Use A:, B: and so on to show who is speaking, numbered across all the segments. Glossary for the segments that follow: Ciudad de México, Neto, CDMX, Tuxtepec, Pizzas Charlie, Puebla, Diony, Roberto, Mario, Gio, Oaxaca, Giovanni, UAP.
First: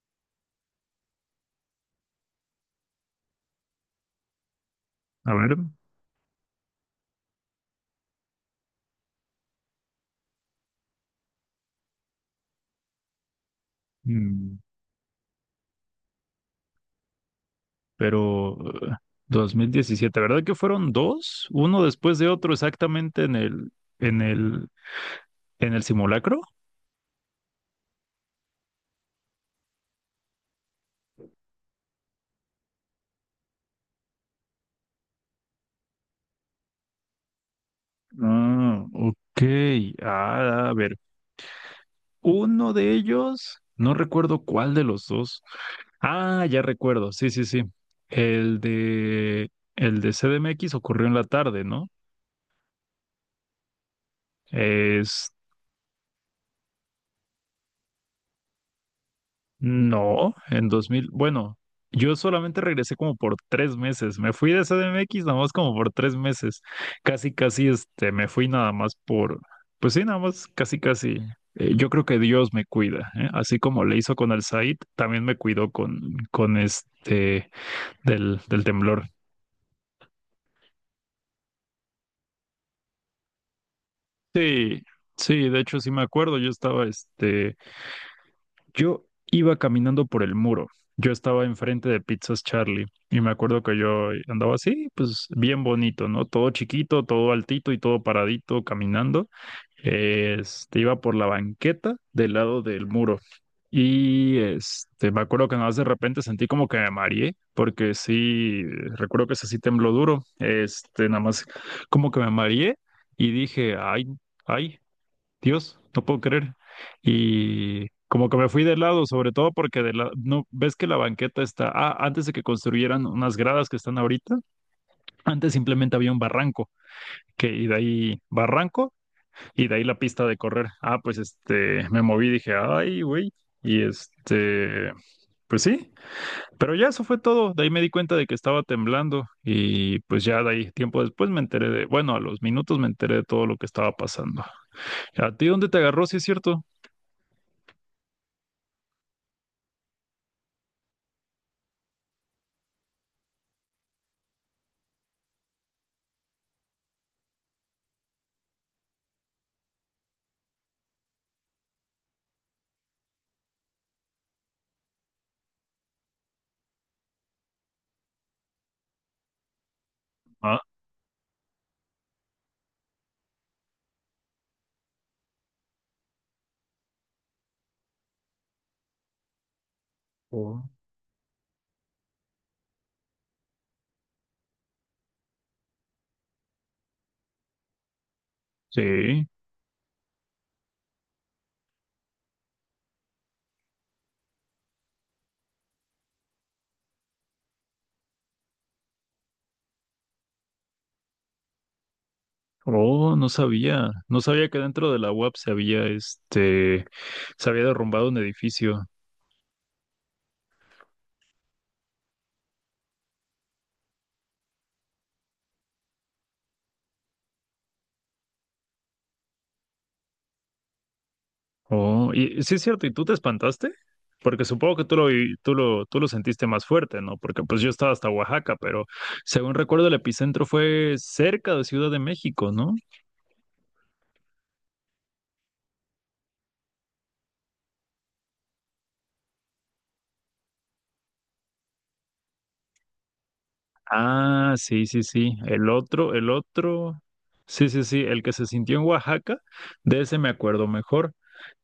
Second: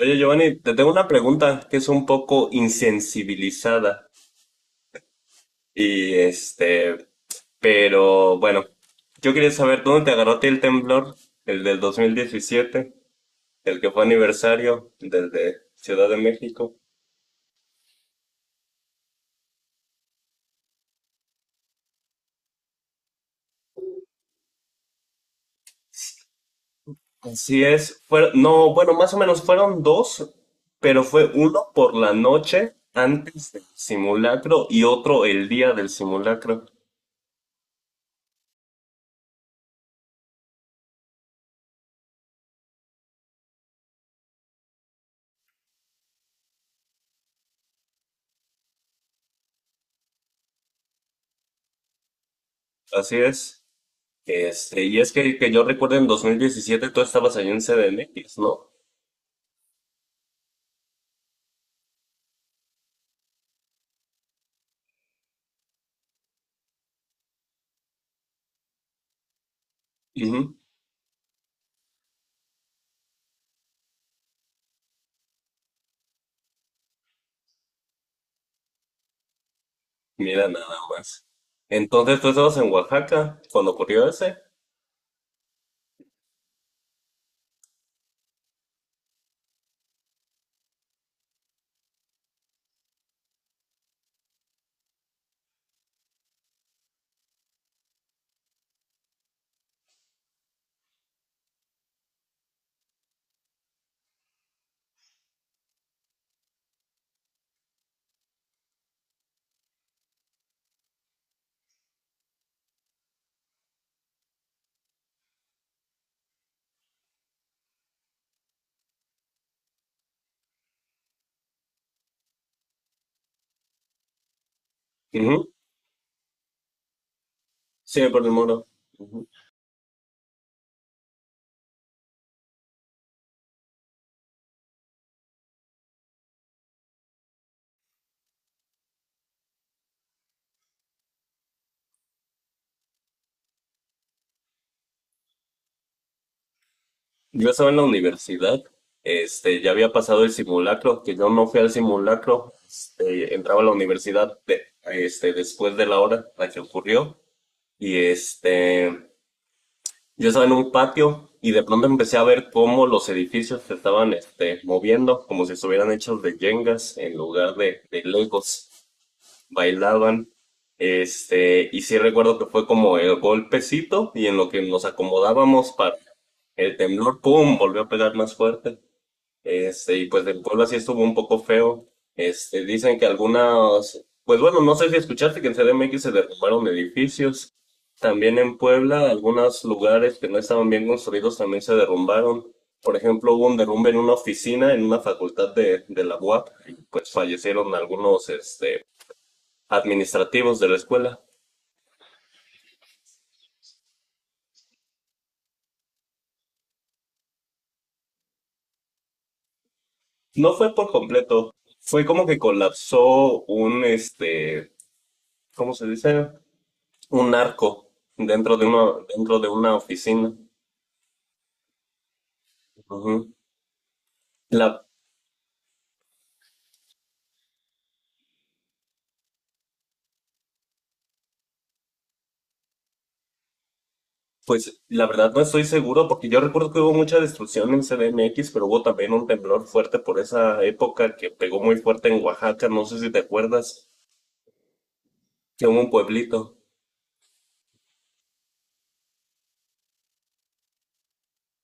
A: Oye, Giovanni, te tengo una pregunta que es un poco insensibilizada
B: A ver,
A: y pero bueno, yo quería saber dónde te agarró a ti el temblor, el del 2017, el que fue
B: mm,
A: aniversario del de Ciudad de México.
B: pero eh, 2017, ¿verdad que fueron dos? Uno después de otro exactamente en el, en el, en el simulacro.
A: Así es, fueron, no, bueno, más o menos fueron dos, pero fue uno por la noche antes del simulacro y otro el día del simulacro.
B: Ah, ok. Ah, a ver, uno de ellos, no recuerdo cuál de los dos. Ah, ya recuerdo, sí, sí, sí. El de, el de CDMX ocurrió en la tarde, ¿no?
A: Así es. Y es que, yo recuerdo en 2017 tú estabas allí en C D M X, ¿no?
B: No, en 2000. Bueno, yo solamente regresé como por 3 meses, me fui de C D M X nada más como por 3 meses, casi casi este, me fui nada más por, pues sí, nada más
A: Ujú.
B: casi casi, yo creo que Dios me cuida, ¿eh? Así como le hizo con el Said, también me cuidó con este, del, del temblor.
A: Mira nada más. Entonces tú estabas en Oaxaca cuando ocurrió ese.
B: Sí, sí, de hecho sí me acuerdo, yo estaba este Yo Iba caminando por el muro. Yo estaba enfrente de Pizzas Charlie y me acuerdo que yo andaba así, pues bien bonito, ¿no? Todo chiquito, todo altito y todo paradito caminando. Este, iba por la banqueta del lado del muro. Y este, me acuerdo que nada más de repente sentí como que me mareé, porque sí, recuerdo que ese sí tembló duro. Este, nada más como que me mareé y dije, ay, ay. Dios, no puedo creer. Y como que me fui de lado, sobre todo porque de la, no, ves que la banqueta está, ah, antes de que construyeran unas gradas que están ahorita,
A: Ujú.
B: antes simplemente había un barranco, que y de
A: Sí,
B: ahí
A: por el muro.
B: barranco
A: Ujú.
B: y de ahí la pista de correr. Ah, pues este, me moví, dije, ay, güey, y este, pues sí, pero ya eso fue todo. De ahí me di cuenta de que estaba temblando y pues ya de ahí, tiempo después me enteré de, bueno, a los minutos me enteré de todo lo que estaba pasando. ¿A ti dónde te agarró, si es cierto?
A: Yo estaba en la universidad. Ya había pasado el simulacro, que yo no fui al simulacro. Entraba a la universidad después de la hora la que ocurrió. Y yo estaba en un patio y de pronto empecé a ver cómo los edificios se estaban moviendo, como si estuvieran hechos de yengas en lugar de, legos. Bailaban. Y sí recuerdo que fue como el golpecito y en lo que nos acomodábamos para el temblor, ¡pum!, volvió a pegar más fuerte. Y pues del Puebla
B: Oh.
A: sí estuvo un poco feo. Dicen que algunas, pues bueno, no sé si escuchaste que en CDMX se derrumbaron edificios. También en Puebla,
B: Sí.
A: algunos lugares que no estaban bien construidos también se derrumbaron. Por ejemplo, hubo un derrumbe en una oficina en una facultad de, la UAP, y pues fallecieron algunos, administrativos de la escuela.
B: Oh, no sabía. No sabía que dentro de la UAP se había, este, se había derrumbado un edificio.
A: No fue por completo, fue como que colapsó un, ¿cómo se dice? Un narco dentro de una, oficina.
B: Oh, y sí es cierto, ¿y tú te
A: Ujú.
B: espantaste? Porque supongo que
A: La,
B: tú lo, vi- tú lo sentiste más fuerte, ¿no? Porque pues yo estaba hasta Oaxaca, pero según recuerdo el epicentro fue cerca de Ciudad de México, ¿no?
A: pues la verdad no estoy seguro porque yo recuerdo que hubo mucha destrucción en CDMX, pero hubo también un temblor fuerte por esa época que pegó muy fuerte en Oaxaca, no sé si te acuerdas,
B: Ah, sí, sí, sí.
A: que
B: El
A: hubo un
B: otro, el
A: pueblito.
B: otro. Sí, sí, sí. El que se sintió en Oaxaca, de ese me acuerdo mejor.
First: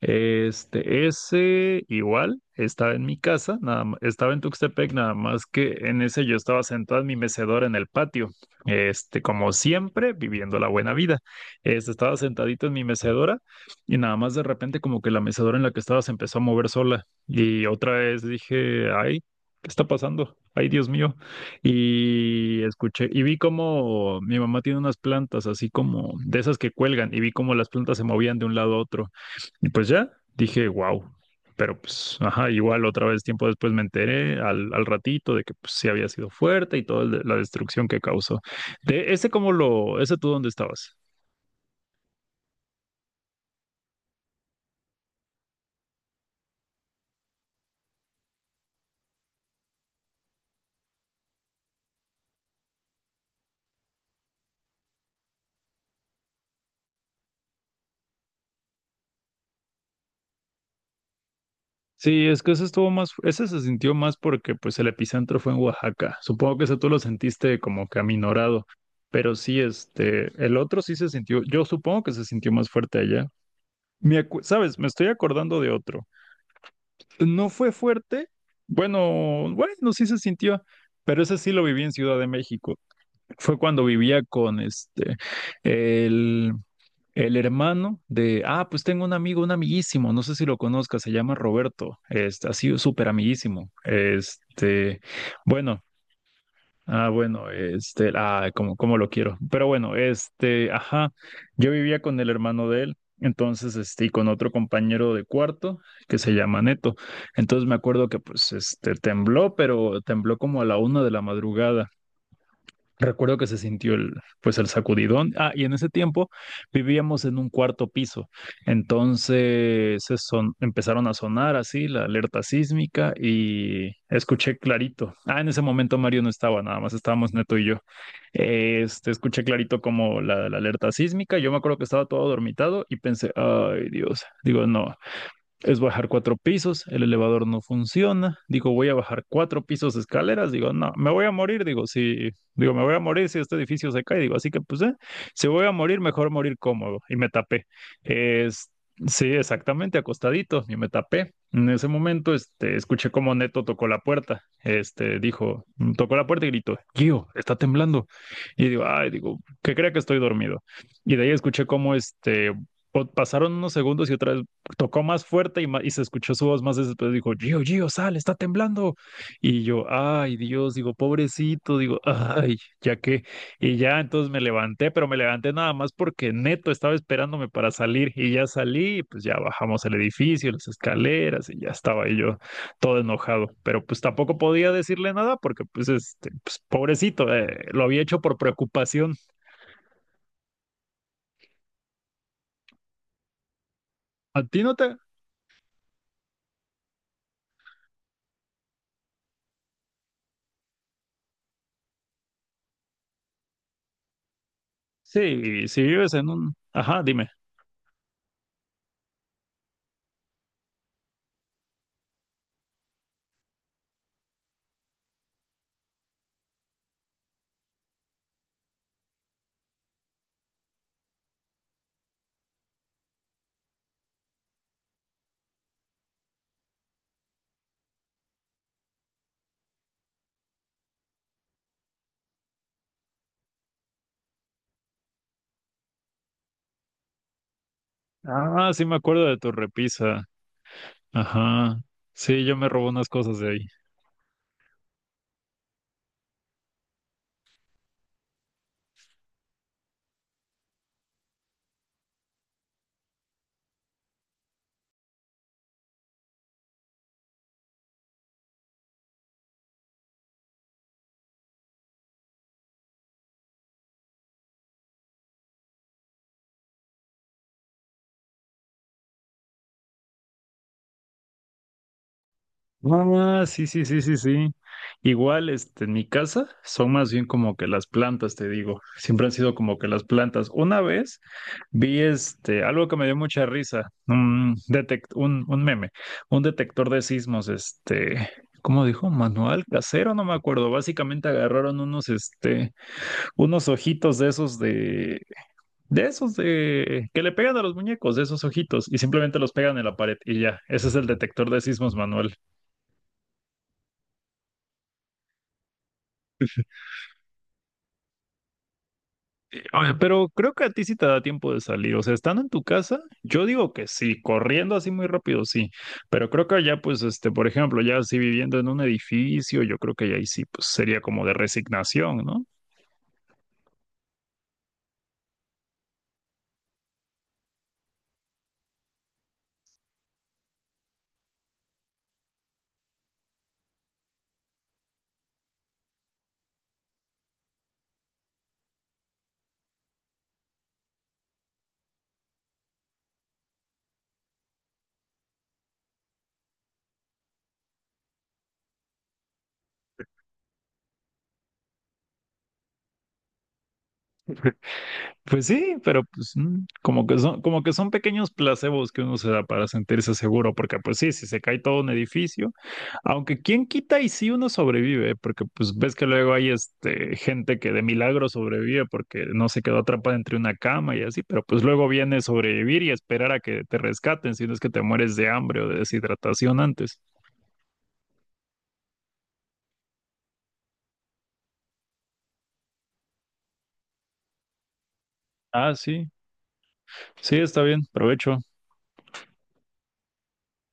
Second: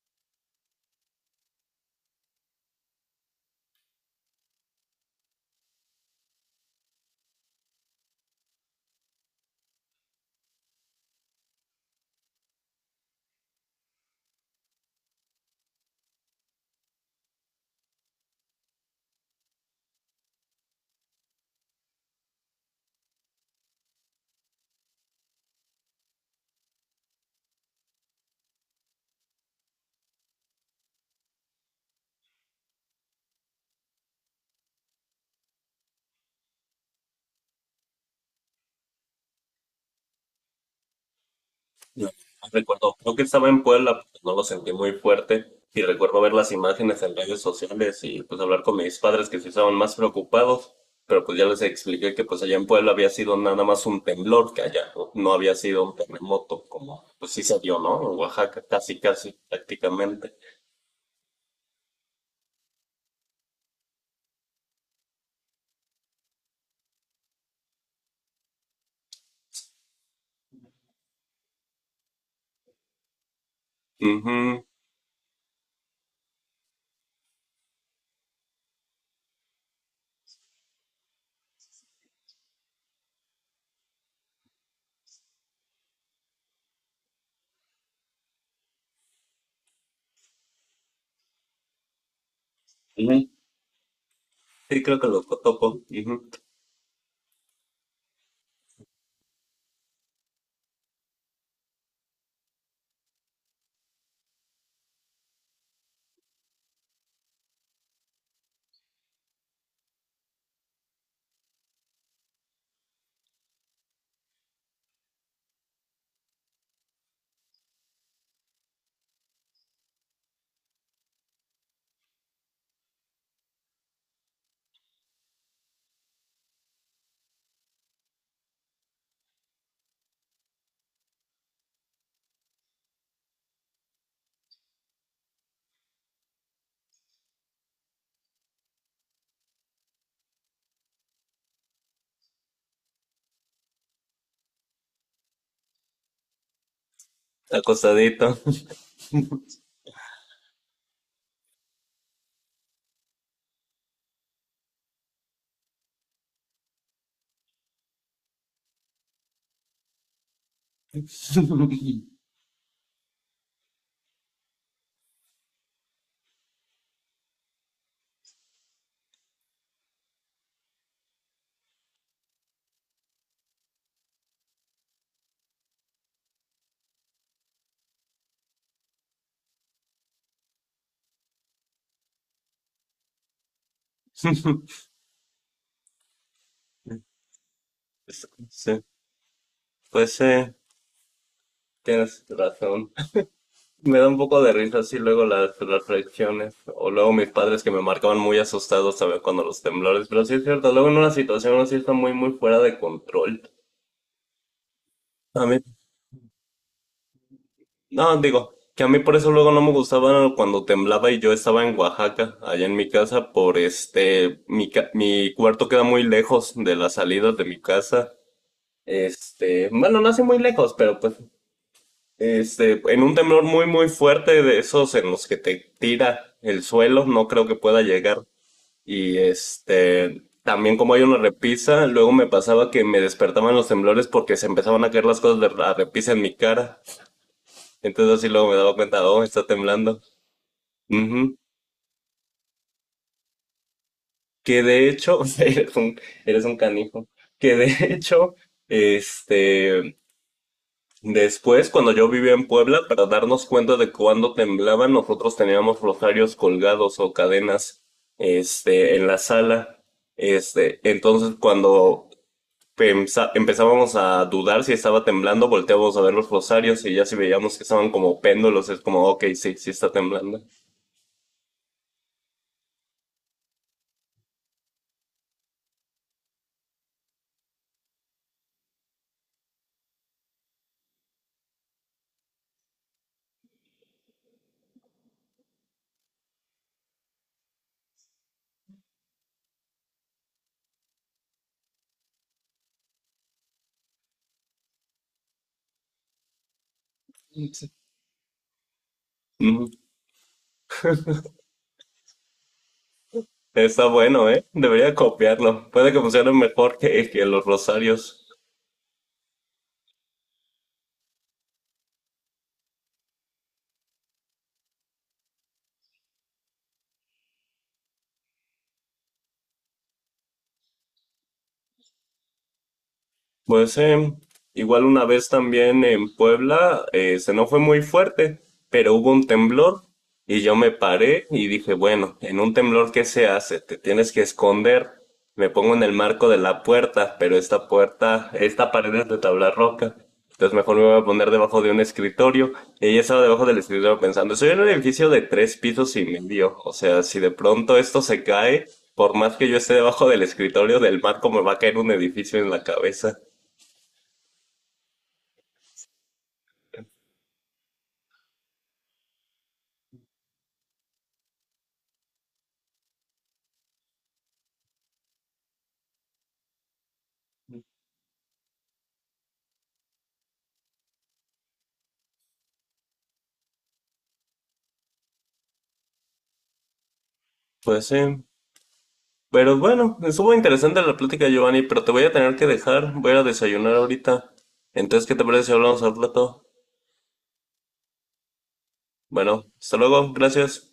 B: Este, ese igual estaba en mi casa, nada, ma- estaba en Tuxtepec, nada más que en ese yo estaba sentado en mi mecedora en el patio. Este, como siempre, viviendo la buena vida. Este, estaba sentadito en mi mecedora y nada más de repente como que la mecedora en la que estaba se empezó a mover sola. Y otra vez dije, ay, ¿qué está pasando? Ay, Dios mío. Y escuché, y vi como mi mamá tiene unas plantas así como de esas que cuelgan, y vi como las plantas se movían de un lado a otro. Y pues ya, dije, wow. Pero pues, ajá, igual otra vez tiempo después me enteré al, al ratito de que pues, sí había sido fuerte y toda la destrucción que causó. De ese, cómo lo, ¿ese tú dónde estabas?
A: No, no recuerdo, creo que estaba en Puebla, pues, no lo sentí muy fuerte y recuerdo ver las imágenes en redes sociales y pues hablar con mis padres que sí estaban más preocupados, pero pues ya les expliqué que pues allá en Puebla había sido nada más un temblor, que allá no, no había sido un terremoto como pues sí se dio, ¿no? En Oaxaca, casi, casi, prácticamente.
B: Sí, es que ese estuvo más, ese se sintió más porque pues el epicentro fue en Oaxaca. Supongo que ese tú lo sentiste como que aminorado, pero sí, este, el otro sí se sintió, yo supongo que se sintió más fuerte allá. Me acu-
A: Ujú,
B: ¿sabes? Me estoy acordando de otro. No fue fuerte, bueno, bueno, sí se sintió, pero ese sí lo viví en Ciudad de México. Fue cuando vivía con este, el, el hermano de, ah, pues tengo un amigo, un amiguísimo, no sé si lo conozcas, se llama Roberto, este, ha sido súper
A: ujú.
B: amiguísimo,
A: Sí, creo
B: este,
A: que lo topo,
B: bueno,
A: ujú.
B: ah, bueno, este, ah, como, como lo quiero, pero bueno, este, ajá, yo vivía con el hermano de él, entonces, este, y con otro compañero de cuarto que se llama Neto, entonces me acuerdo que, pues, este, tembló, pero tembló como a la una de la madrugada. Recuerdo que se sintió el, pues el sacudidón. Ah, y en ese tiempo vivíamos en un cuarto piso. Entonces se son, empezaron a sonar así la alerta sísmica y escuché clarito. Ah, en ese momento Mario no estaba, nada más estábamos Neto y yo. Este, escuché clarito como la alerta sísmica. Yo me acuerdo que estaba todo dormitado y pensé, ay Dios, digo, no, es bajar 4 pisos, el elevador no funciona, digo, voy a bajar 4 pisos de escaleras, digo, no, me voy a morir, digo, si, digo, me voy a morir si este edificio se cae, digo, así que pues, si voy a morir, mejor morir cómodo, y me tapé.
A: Acostadito.
B: Es, sí, exactamente, acostadito, y me tapé. En ese momento, este, escuché cómo Neto tocó la puerta, este, dijo, tocó la puerta y gritó, Gio, está temblando. Y digo, ay, digo, que crea que estoy dormido. Y de ahí escuché cómo este, po- pasaron unos segundos y otra vez tocó más fuerte y, ma- y se escuchó su voz más después. Dijo, Gio, Gio, sal, está temblando. Y yo, ay, Dios, digo, pobrecito, digo, ay, ya que. Y ya entonces me levanté, pero me levanté nada más porque Neto estaba esperándome para salir y ya salí, y pues ya bajamos el edificio, las escaleras y ya estaba ahí yo todo enojado. Pero pues tampoco podía decirle nada porque pues, este, pues pobrecito, lo había hecho por
A: Sí,
B: preocupación.
A: pues sí, tienes razón. Me da un
B: ¿A
A: poco de
B: ti no
A: risa
B: te?
A: así luego las, reacciones, o luego mis padres que me marcaban muy asustados, ¿sabes? Cuando los temblores, pero sí es cierto, luego en una situación así está muy, muy fuera de control. A mí,
B: Sí, si vives en un... Ajá, dime.
A: no, digo, que a mí por eso luego no me gustaba cuando temblaba y yo estaba en Oaxaca, allá en mi casa, por mi cuarto queda muy lejos de las salidas de mi casa, bueno, no así muy lejos, pero pues en un temblor muy, muy fuerte de esos en los que te tira el suelo, no creo que pueda llegar. Y también como hay una repisa, luego me pasaba que me despertaban los temblores porque se empezaban a caer las cosas de la repisa en mi cara. Entonces así luego me
B: Ah,
A: daba
B: sí me
A: cuenta, oh,
B: acuerdo de
A: está
B: tu
A: temblando.
B: repisa.
A: Ujú.
B: Ajá. Sí, yo me robé unas cosas de ahí.
A: Que de hecho, eres un canijo. Que de hecho, este, después cuando yo vivía en Puebla, para darnos cuenta de cuándo temblaba, nosotros teníamos rosarios colgados o cadenas, en la sala. Entonces cuando empezábamos a dudar si estaba temblando, volteábamos a ver los rosarios y ya si veíamos que estaban como péndulos, es como, ok, sí, sí está temblando.
B: Ah, sí, sí, sí, sí, sí. Igual, este, en mi casa son más bien como que las plantas, te digo. Siempre han sido como que las plantas. Una vez vi este, algo que me dio mucha risa, un detect, un meme, un detector de sismos, este, ¿cómo dijo? Manual casero, no me acuerdo. Básicamente agarraron unos, este, unos ojitos de esos, de que le pegan a los muñecos, de esos ojitos, y simplemente los
A: Ujú.
B: pegan en la pared y ya. Ese es el detector de sismos manual.
A: Está bueno, ¿eh? Debería copiarlo. Puede que funcione mejor que, los rosarios.
B: Oye, pero creo que a ti sí te da tiempo de salir. O sea, estando en tu casa, yo digo que sí, corriendo así muy rápido, sí. Pero creo que allá, pues, este, por ejemplo, ya así viviendo en un edificio, yo creo que ya ahí sí, pues sería como de resignación, ¿no?
A: Pues igual una vez también en Puebla, se no fue muy fuerte, pero hubo un temblor y yo me paré y dije, bueno, en un temblor, ¿qué se hace? Te tienes que esconder. Me pongo en el marco de la puerta, pero esta puerta, esta pared es de tabla roca. Entonces mejor me voy a poner debajo de un escritorio. Y ella estaba debajo del escritorio pensando, soy en un edificio de tres pisos y medio. O sea, si de pronto esto se cae, por más que yo esté debajo del escritorio del marco, me va a caer un edificio en la cabeza.
B: Pues sí, pero pues como que son pequeños placebos que uno se da para sentirse seguro, porque pues sí, si se cae todo un edificio, aunque quién quita y si uno sobrevive, porque pues ves que luego hay este gente que de milagro sobrevive porque no se quedó atrapada entre una cama y así, pero pues luego viene sobrevivir y esperar a que te rescaten, si no es que te mueres de hambre o de deshidratación antes.
A: Pues sí. Pero bueno, estuvo interesante la plática, Giovanni, pero te voy a tener que dejar. Voy a ir a desayunar ahorita. Entonces, ¿qué te parece si
B: Ah,
A: hablamos al
B: sí,
A: plato?
B: sí, está bien, provecho.
A: Bueno, hasta luego. Gracias.